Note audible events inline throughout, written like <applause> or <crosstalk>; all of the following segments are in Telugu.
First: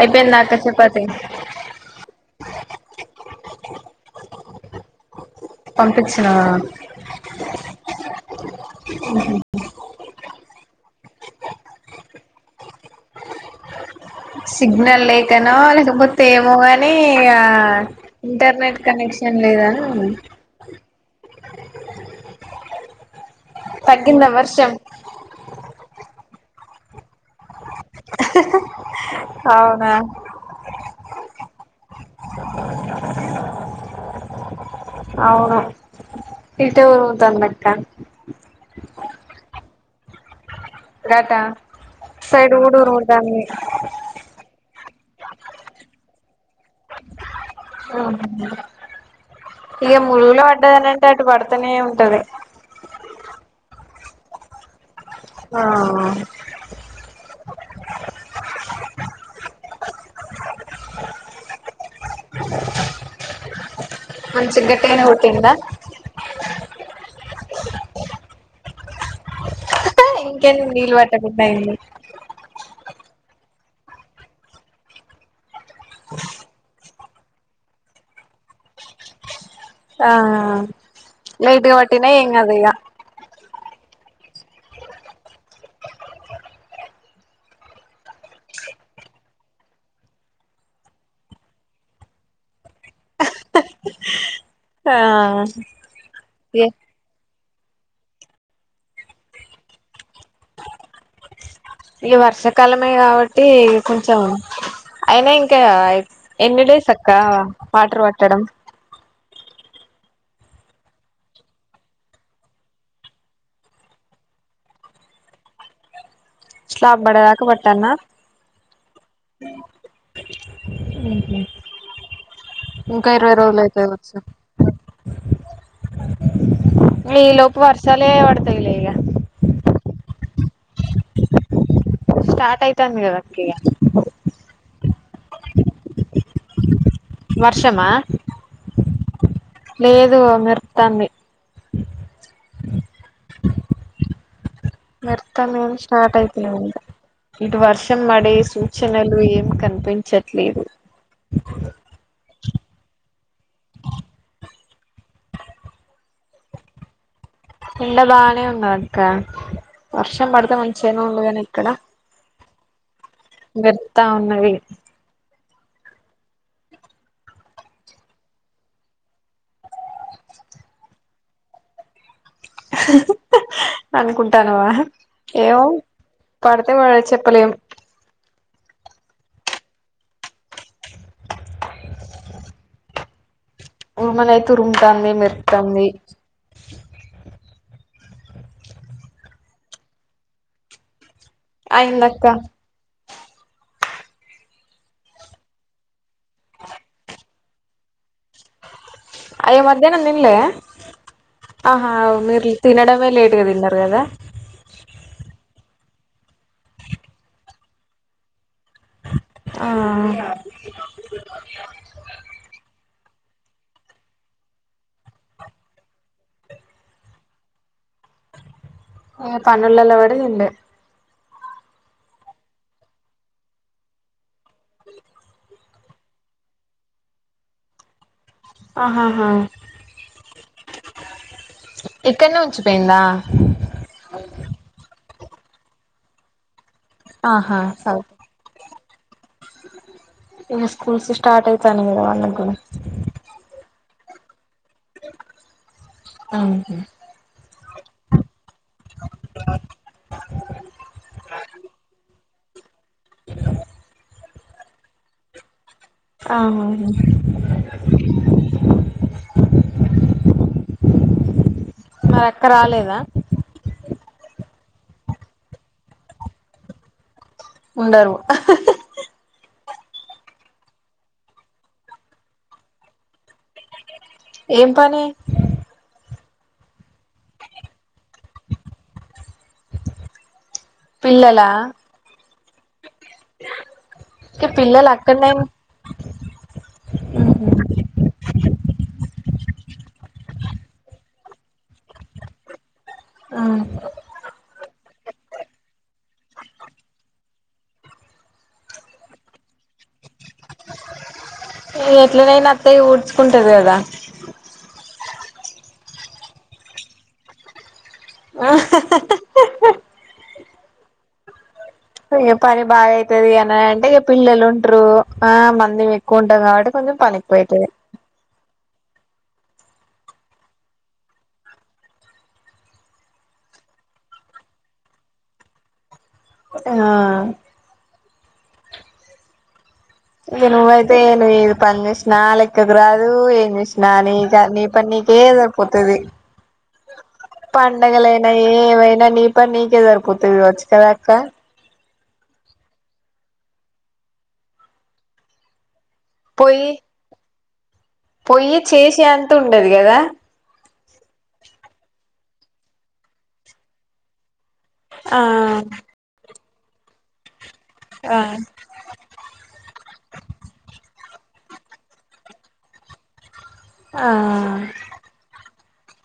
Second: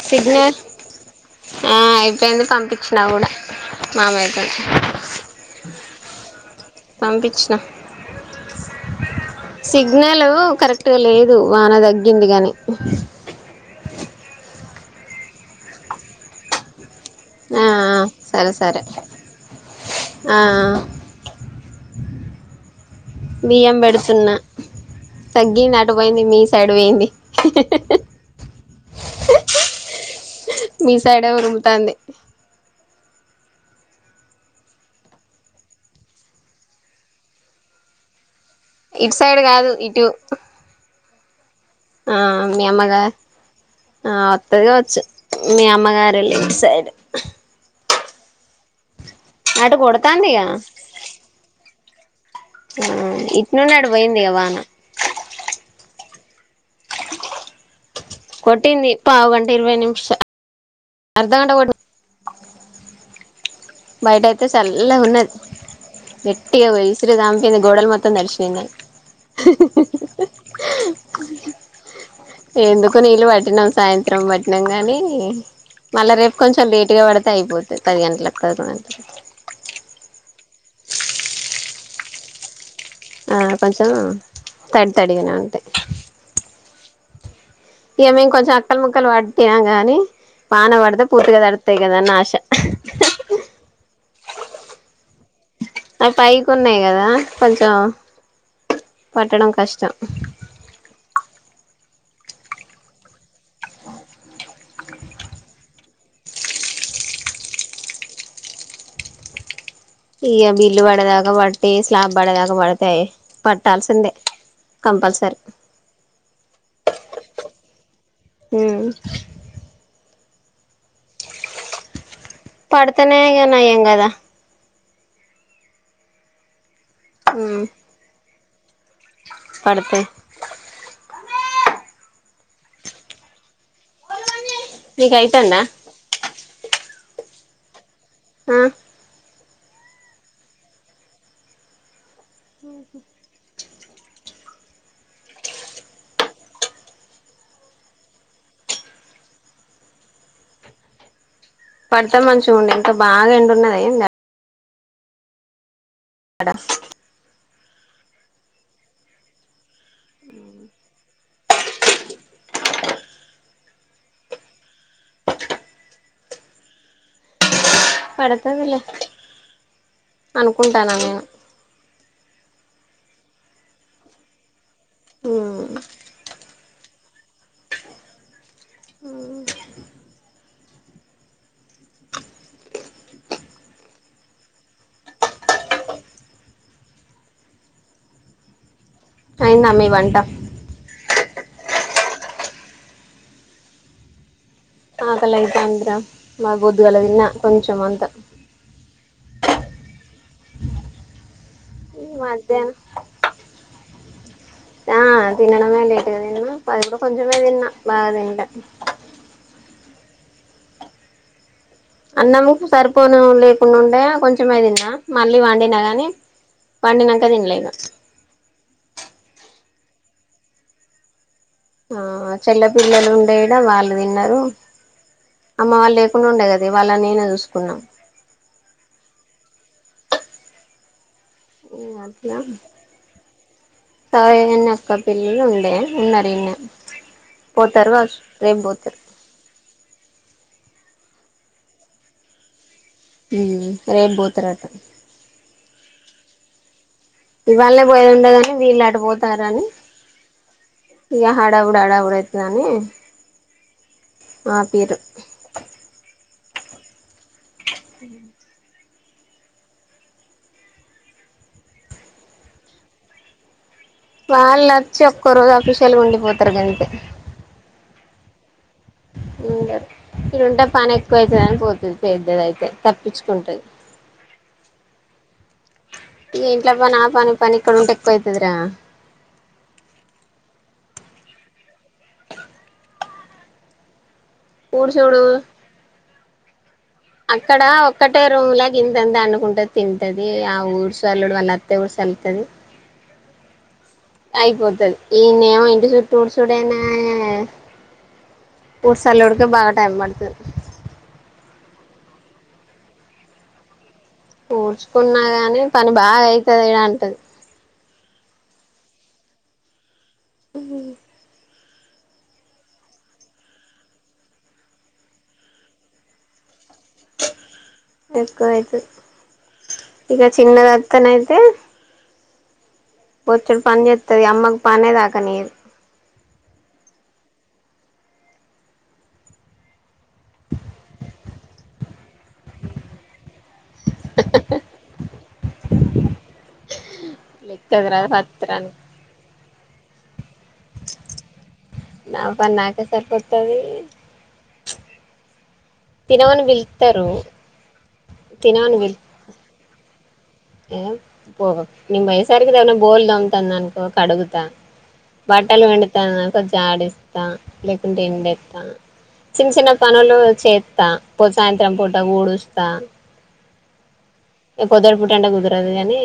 అయిపోయింది అక్క సిగ్నల్ చపాతి ఆహ్ అయిపోయింది పంపించినా కూడా మామయ్య కి. పంపించినవ. సిగ్నలు. కరెక్ట్గా లేదు వాన తగ్గిందిగాని. సిగ్నల్ లేకనో లేకపోతే ఏమో గాని. ఇగ ఆ సరే ఇంటర్నెట్ సరే కనెక్షన్ లేదను. ఆ బియ్యం పెడుతున్న తగ్గిందా వర్షం తగ్గింది అటుపోయింది మీ సైడ్ పోయింది. ఆహ్ అవునా. సాడవుడి ఉంటుంది. అవును ఇటు ఊరుముతుంది అక్క. ఇటు సైడ్ కాదు ఇటు. రాటా. ఆహ్ మీ అమ్మగాదు ఆహ్ వత్తది కావచ్చు. మీ అమ్మగారేలే సరే. ఉమ్ ఇక ములుగులో కొడతాందిగా పడ్డదనింటే అటు పడుతనే ఉంటది. ఆహ్ ఇట్ నున్నాడు అటు పోయింది కదా వాన. ఆహ్. కొటింది పావు గంట ఇరవై నిమిషాలు అర్ధగంట కొట్టింది. బయట అయితే మంచి చల్ల గట్టిగానే ఉన్నది కొట్టిందా గట్టిగా పొయి ఇసురు దాం. గోడల మొత్తం తడిసినవి నావి. ఇంకేం నీళ్ళు పెట్టకుండా అయ్యింది. కొన్ని నీళ్ళు పట్టినాం సాయంత్రం పట్టినాం గానీ. మళ్ళా రేపు కొంచెం లేటుగా పడితే అయిపోతది పది గంటలకు పదకొండు గంటలకు. ఆహ్ లైటుగ పట్టిన ఏం కాదు ఇగ. ఆహ్ కొంచెం తడి తడిగనే ఉంటయ్. ఇగ మేం కొంచెం అక్కలు ముక్కలు పట్టినం గానీ వాన పడితే పూర్తిగ తడుతయ్ గదన్న ఆశ. ఆ అవి పైకున్నయ్ ఈ కదా. కొంచెం పట్టడం కష్టం. ఇగ వర్షాకాలమే కాబట్టి కొంచెం అయినా ఇంకా. ఎన్ని డేస్ అక్క వాటర్ పట్టడం ఇగ బిల్ పడేదాక పట్టి స్లాబ్ పడేదాక పడతే పట్టాల్సిందే కంపల్సరీ స్లాబ్ పడేదాకా పట్టాలనా ఉమ్ ఉహు ఇంకా పడతనే ఇరవై ఇగ రోజులు నయం అయితది కదా కావచ్చు ఈ లోపు ఉమ్ వర్షాలే పడతాయిలే ఇగ పడతాయి స్టార్ట్ అయితాంది కదా అక్క ఇగ మీకైతుందా వర్షమా ఆ అ లేదు మెరుతాంది మెరుతాంది కదా స్టార్ట్ అయితనే ఉంది ఇటు వర్షం పడే సూచనలు ఏం కనిపించట్లేదు పడితే మంచిగుండు ఎంత బాగా ఎండున్నది ఇంగ ఆడ ఎండ బాగానే ఉన్నది అక్క వర్షం పడితే మంచిగనే ఉండదు గానీ ఎక్కడ మెరుత్త ఉన్నది పడతదిలే అనుకుంటానా నేను హు హు హు అనుకుంటానావా ఏమో ఉమ్ పడ్ తే పడొచ్చు చెప్పలేం ఉరుములైతే ఉరుముతాన్నాయ్ మెరుతాంది అయిందా మీ వంట అయింది అక్క ఆకలయితాందిరా మా పొద్దుగాల తిన్న కొంచం అంతా అయ్యో మధ్యాహ్నం తిన్లే ఆహా మీరు మధ్యాహ్నం తినడమే లేట్గా తిన్న గద ఆ తినడమే లేట్గా తిన్నా అది కూడా కొంచమే తిన్నా బాగా తినలే ఆ పోను లేకుండా ఉండ కొంచమే తిన్న మళ్ళీ వండినా గాని పండినంక తినలే ఇగ ఆ పనులలో పడి తిన్లే ఆ చెల్లపిల్లలు ఉండే ఇడా వాళ్ళు తిన్నరు అమ్మ వాళ్ళు లేకుండె ఉండే కదా ఇవాళ నేనే చూసుకున్నా ఆహా హా ఉమ్ అభ్య చదివిన ఎక్కదు పిల్లలు ఉండే ఉన్నారు ఇడన్నే ఆహా పోతారు కావచ్చు రేపు పోతరు ఇంగా స్కూల్స్ స్టార్ట్ అయితానయ్ కదా వాళ్ళకి కూడా ఉమ్ రేపు పోతారట అహం ఇవాళనే పోయేది ఉండే గాని వీళ్లు అట్టు పోతారు అని ఇక హడావిడి హడావిడి అయితదని ఆపేరు ఆ అ <inaudible> మరి అక్క రాలేదా వాళ్ళు వచ్చి ఒక్కో రోజు అఫీషల్గా ఉండిపోతారు కంటే ఉండారు ఇడుంటే పని ఎక్కువవుతుందిని పోతుంది పెద్దది అయితే తప్పించుకుంటది ఏం పని ఈ ఇంట్ల ప నా పని పనిక్కడు ఉంటె ఎక్కువ పోయితదరా పిల్లలా ఇక ఊడు పిల్లలు చూడు అక్కడనే అక్కడ ఒక్కటే రూలా క ఇంతంత అండుకుంటది తింటది ఆ ఊరు సల్లుడు వాళ్ళ అతే ఊరు సెల్తది ఆ అయిపోతుది ఇనేమో ఇంటి చుట్టూ ఉచూడనా ఊరుసలడుకు బాగా టైమ్ పడుతది ఎట్లనైనా అత్తయ్య ఊడ్చుకుంటది కదా కున్నా గాని పని బాగా అవుతుంది ఇడ అంటది ఆ <inaudible> ఇక పని బాగాయితుది అని అంటే ఇక పిల్లలు ఉంటారు ఆ మంది ఎక్కువ ఉంటాం కాబట్టి కొంచెం పని ఎక్కువైతది ఎక్కువైతు ఇక చిన్నదిత్తన అయితే పోచ్చడు పని చేస్తుది అమ్మకి పనే దాకా నియదు ఆ ఇది నువ్వ అయితే ఏళ ఏదు పంద నా లెక్కకు రాదు ఏం చేసినా నీ నీ పని నీకే సరిపోతుది <inaudible> రాదు పండగలయినా పత్రానికి ఏమైనా నీ పని నీకే సరిపోతుంది వచ్చు కదా అక్క నా పని నాకే సార్పోతవి దినవన్ పొయ్యి విల్తారు పొయ్యి చేసే అంత ఉండది కదా ఏ పో నిమ్ వయసారికి దవన బోల్దు అంతంద అనీకో కడుగుతా ఆ బట్టలు పిండుతానుకొ జడిస్తా లేకుంటే ఆ ఎండేత్త చిన్న చిన్న పనులు చేస్తా ప్పు సాయంత్రం పూట ఊడుస్తా ఆ కాని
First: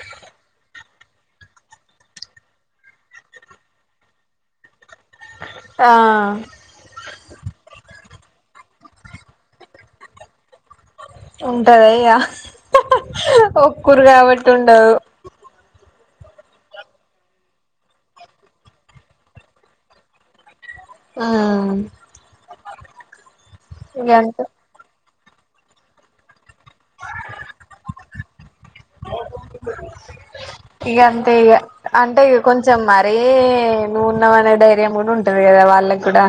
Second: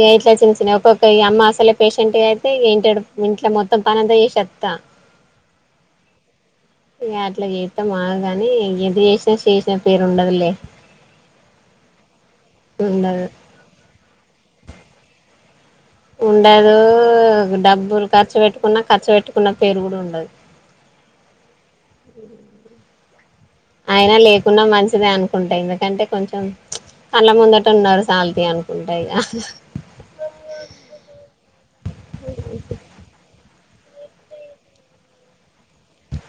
ఇ ఇట్లా చిన్న చిన్న ఒ ఈ అమ్మ అసలే పేషెంట్ అయితే ఏంట ఇంట్లో మొత్తం పనిదయ్య చెశోత్తా ఆ ఇగ అట్లా చెత్త మాగ కానీ ఎంత చేేసినా శేషిన పేరుండదలే ఉంటదయ్యా ఉండదు ఒక్కరు కాబట్టి ఉండదు ఉండదు డబ్బులు ఖర్చు పెట్టుకున్న ఖర్చు పెట్టుకున్న పేరు కూడా ఉండదు ఆ <inaudible> ఇగ అయినా అంతే లేకున్నా మంచిదే అనుకుంటా ఇగ ఎందుకంటే కొంచెం కళ్ళ ముందట ఉన్నారు చాలత అనుకుంటా ఇ ఇగ అంతే ఇగ అంటే ఇ కొంచెం మరీ నూఉన్నావ్ అనే డైర్యం కూడా ఉంటుది కదా వా అల్ల కూడాడా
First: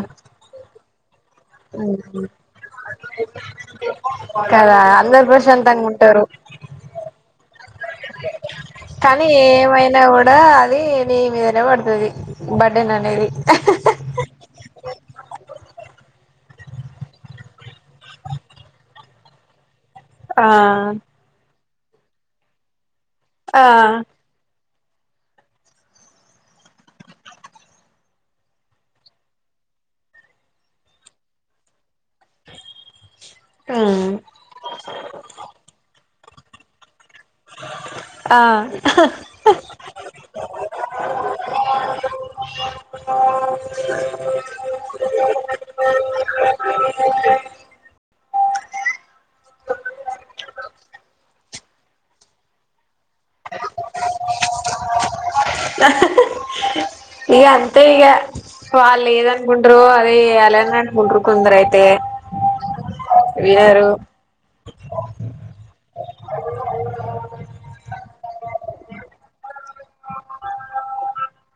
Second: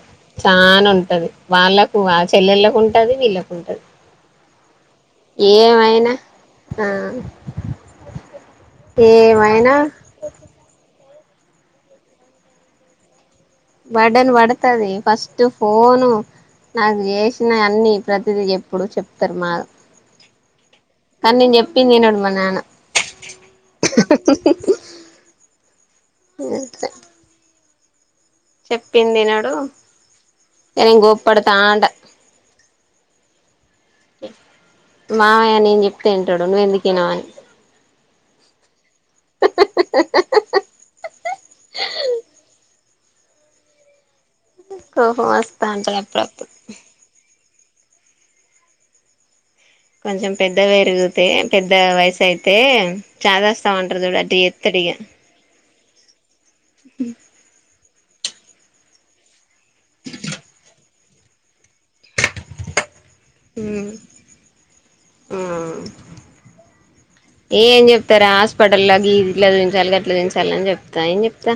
వాళ్ళలకు ఆ చెల్లెళలకు ఉంటది వీళ్ళకు ఉంటది కదా అందరు ప్రశాంతంగా ఏమైనా ఉంటారు ఆ కానీ ఏమైనా కూడా అది నీ మీదనే పడుతుంది బర్డెన్ అనేది వడన్ పడతది ఫస్ట్ ఫోను నాకు చేసిన అన్నిీ ప్రతిద ఎప్పుడు చెప్తారు మాకు ఆ కానీ నేను చెప్పింది తనుోడు మా నాన్న ఆ ఇం తె చెప్పింది వినాడు నం గోప్పడుతా ఆంట ఉమ్ మామయ్య నను చెప్తేంటాడు నువ్్వెందుకున్నావని ఆ అంది హో మస్తా అంట అప్పుడు కొంచం పెద్ద పెరుగితే పెద్ద వయసు అయితే జదాస్తా వంట్రద కూడా అది ఎత్తడిగా ఈక అంతే ఈక వాళ్ళ ఏద అన్కుంటు అదే అలంద అన్కుంట్ర కుందరు అయితే వినరు ఉమ్ఆ ఏ ఏం చెప్తారా హాస్పిటల్ల్లోకి ఇట్లా చూించాలి అట్లా చూించాలి అని చెప్తా ఏం చెప్తా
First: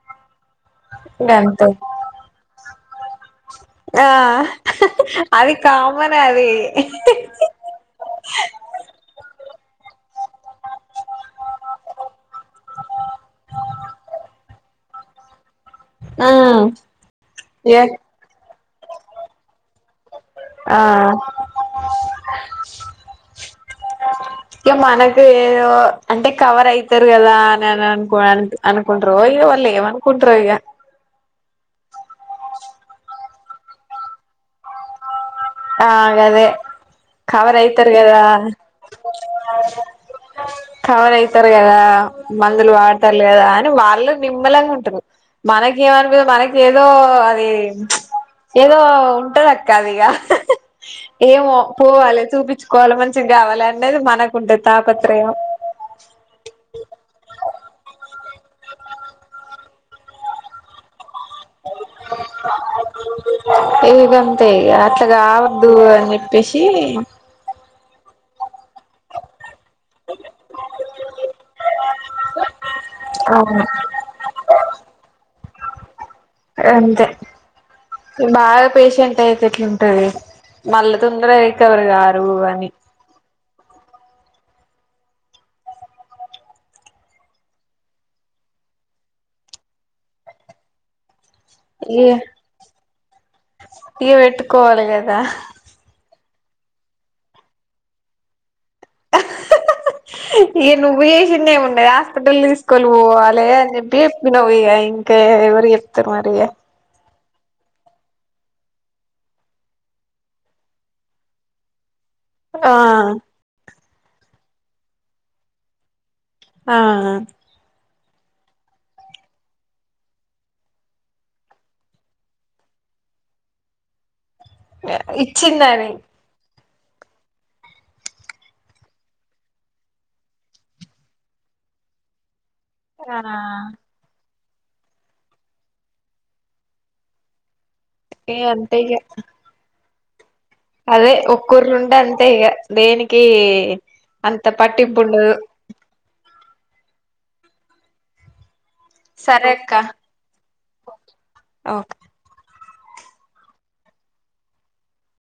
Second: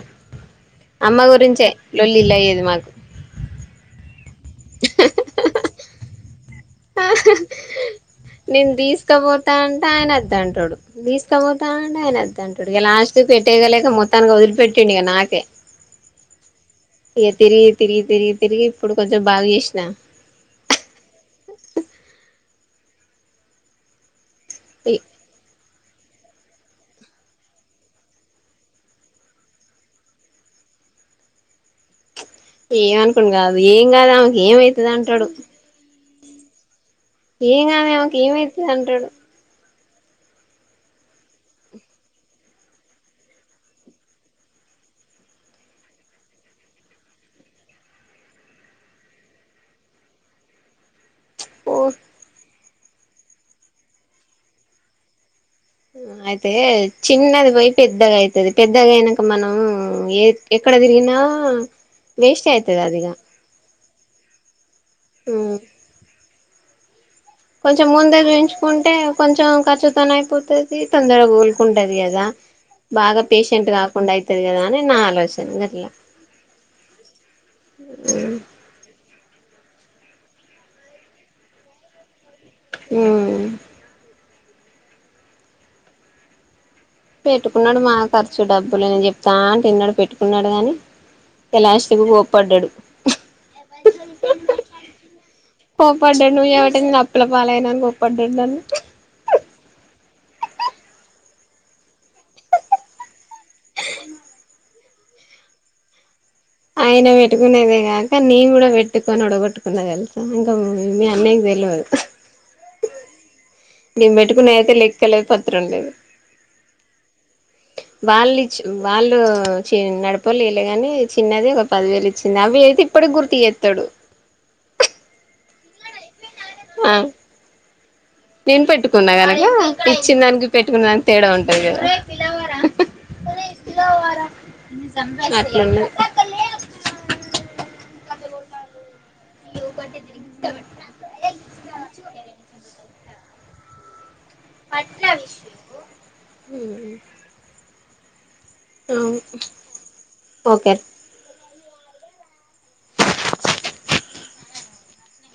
అమ్మ గంతే గురించే లొల్లిల్ల అయ్యేది మాకు ఆ అది కామన్ అది ఆ నేను తీసుకపోతా అంటే ఆయన వద్ద అంటాడు తీసుకపోతా అంటే ఆయన వద్దంటాడు ఇక లాస్ట్ పెట్టేయలేక మొత్తానికి వదిలిపెట్టి డి ఇ నాకే ఉమ్ ఇక తిరిగి ఏ తిరిగి తిరిగి తిరిగి ఇప్పుడు కొంచెం బాగా చేసిన ఆ ఇ మనకు ఏ అంటే కవర్ అయితారు కదా అని అని అనుకో అనుకుంట్ర ఇక వాళ్ళు ఏమనుకుంట్ర ఇక ఏమనుకోం కాదు ఏం కాదు ఆమెకు ఏమవుతుంది అంటాడు ఆదే కవర్ ఏం కాదు అయితారు ఆమెకి కదా ఏమైతది అంటాడు కవన్ అయితారు కదా మందులు వాడతారు కదా అని వాళ్ళు నిమ్మలాంగా ఉంటారు మనక ఏమనిపిద మనకి ఏదో అది ఏదో ఉంటారు అక్కదీగ ఏమో ఓ పోవాలి చూపించుకోవాలి మంచిగా కావాలి అనేది మనకుంటేది తాపత్రయం అయితే చిన్నది బై ప పెద్దగయితే అది పెద్దగా అనాక మనం ఏ ఎక్కడ తిరిగిన ఏవిదంతెఇ అట్లాగా ఆవద్దు అని చెప్పేసి ఏ కొంచెం ముందగా చంచుకుంటే కొంచెం ఖర్చుతన అయిపోతది తొందరగా కోలుకుంటది కదా బాగా అవును పేషెంట్ కాకుండా అయితంది కదా అని నా ఆలోచన గట్లా అంతే బాగా పేషెంట్ అట్లా అయితే ఎట్లుంటది మళ్ళీ తొందర అయితే ఎవరు గారు అని అమ్ పెట్టుకున్నాడు మా ఖర్చు డబ్బులను చెప్తా అని తిన్నాడు పెట్టుకున్నాడు కాని ఇక లాస్ట్ కు కోప్పడ్డాడు ఇక పెట్టుకోవాలి కదా పడ్డాడు నువ్వు ఏవటి నేను అప్పల పాలు అయ్యాను అని కోప్పడ్డాడు నను ఇక నువ్వు చేసింది ఏమిండదు హాస్పిటల్ తీసుకువెళ్లి పోవాలి అని చెప్పి చెప్పిన్నావ్ ఇక ఇం కే ఎవరి చెప్తురు మరి ఇగ ఆయన పెట్టుకునేదే కాక నీయి కూడా పెట్టుకొని ఉడగొట్టుకున్నా తెలుసా ఇంకా మీ అన్నయ్య తెలవదు ఆ నేను పెట్టుకున్నా అయితే లెక్కలేదు పత్రం లేదు ఆ వాళ్ళు ఇచ్చ వాళ్ళు నడపలే లేదులే కాని చిన్నది ఒక పదివేలు ఇచ్చింది అవి అయితే ఇప్పటికి గుర్తు చేస్తాడు ఇచ్చిందని ఆ నేను పెట్టుకున్నా గనక ఇచ్చిన దానికి పెట్టుకున్న దానికి తేడా ఉంటది కదా రానా నాకు ఈ ఉన్నాయి ఏ అంతేగా అదే ఒక్కిరులుంటే అంతే ఇక దేనికి అంత పట్టింపు ఉండదు హమ్ సరే అక్క ఓకే ఓకే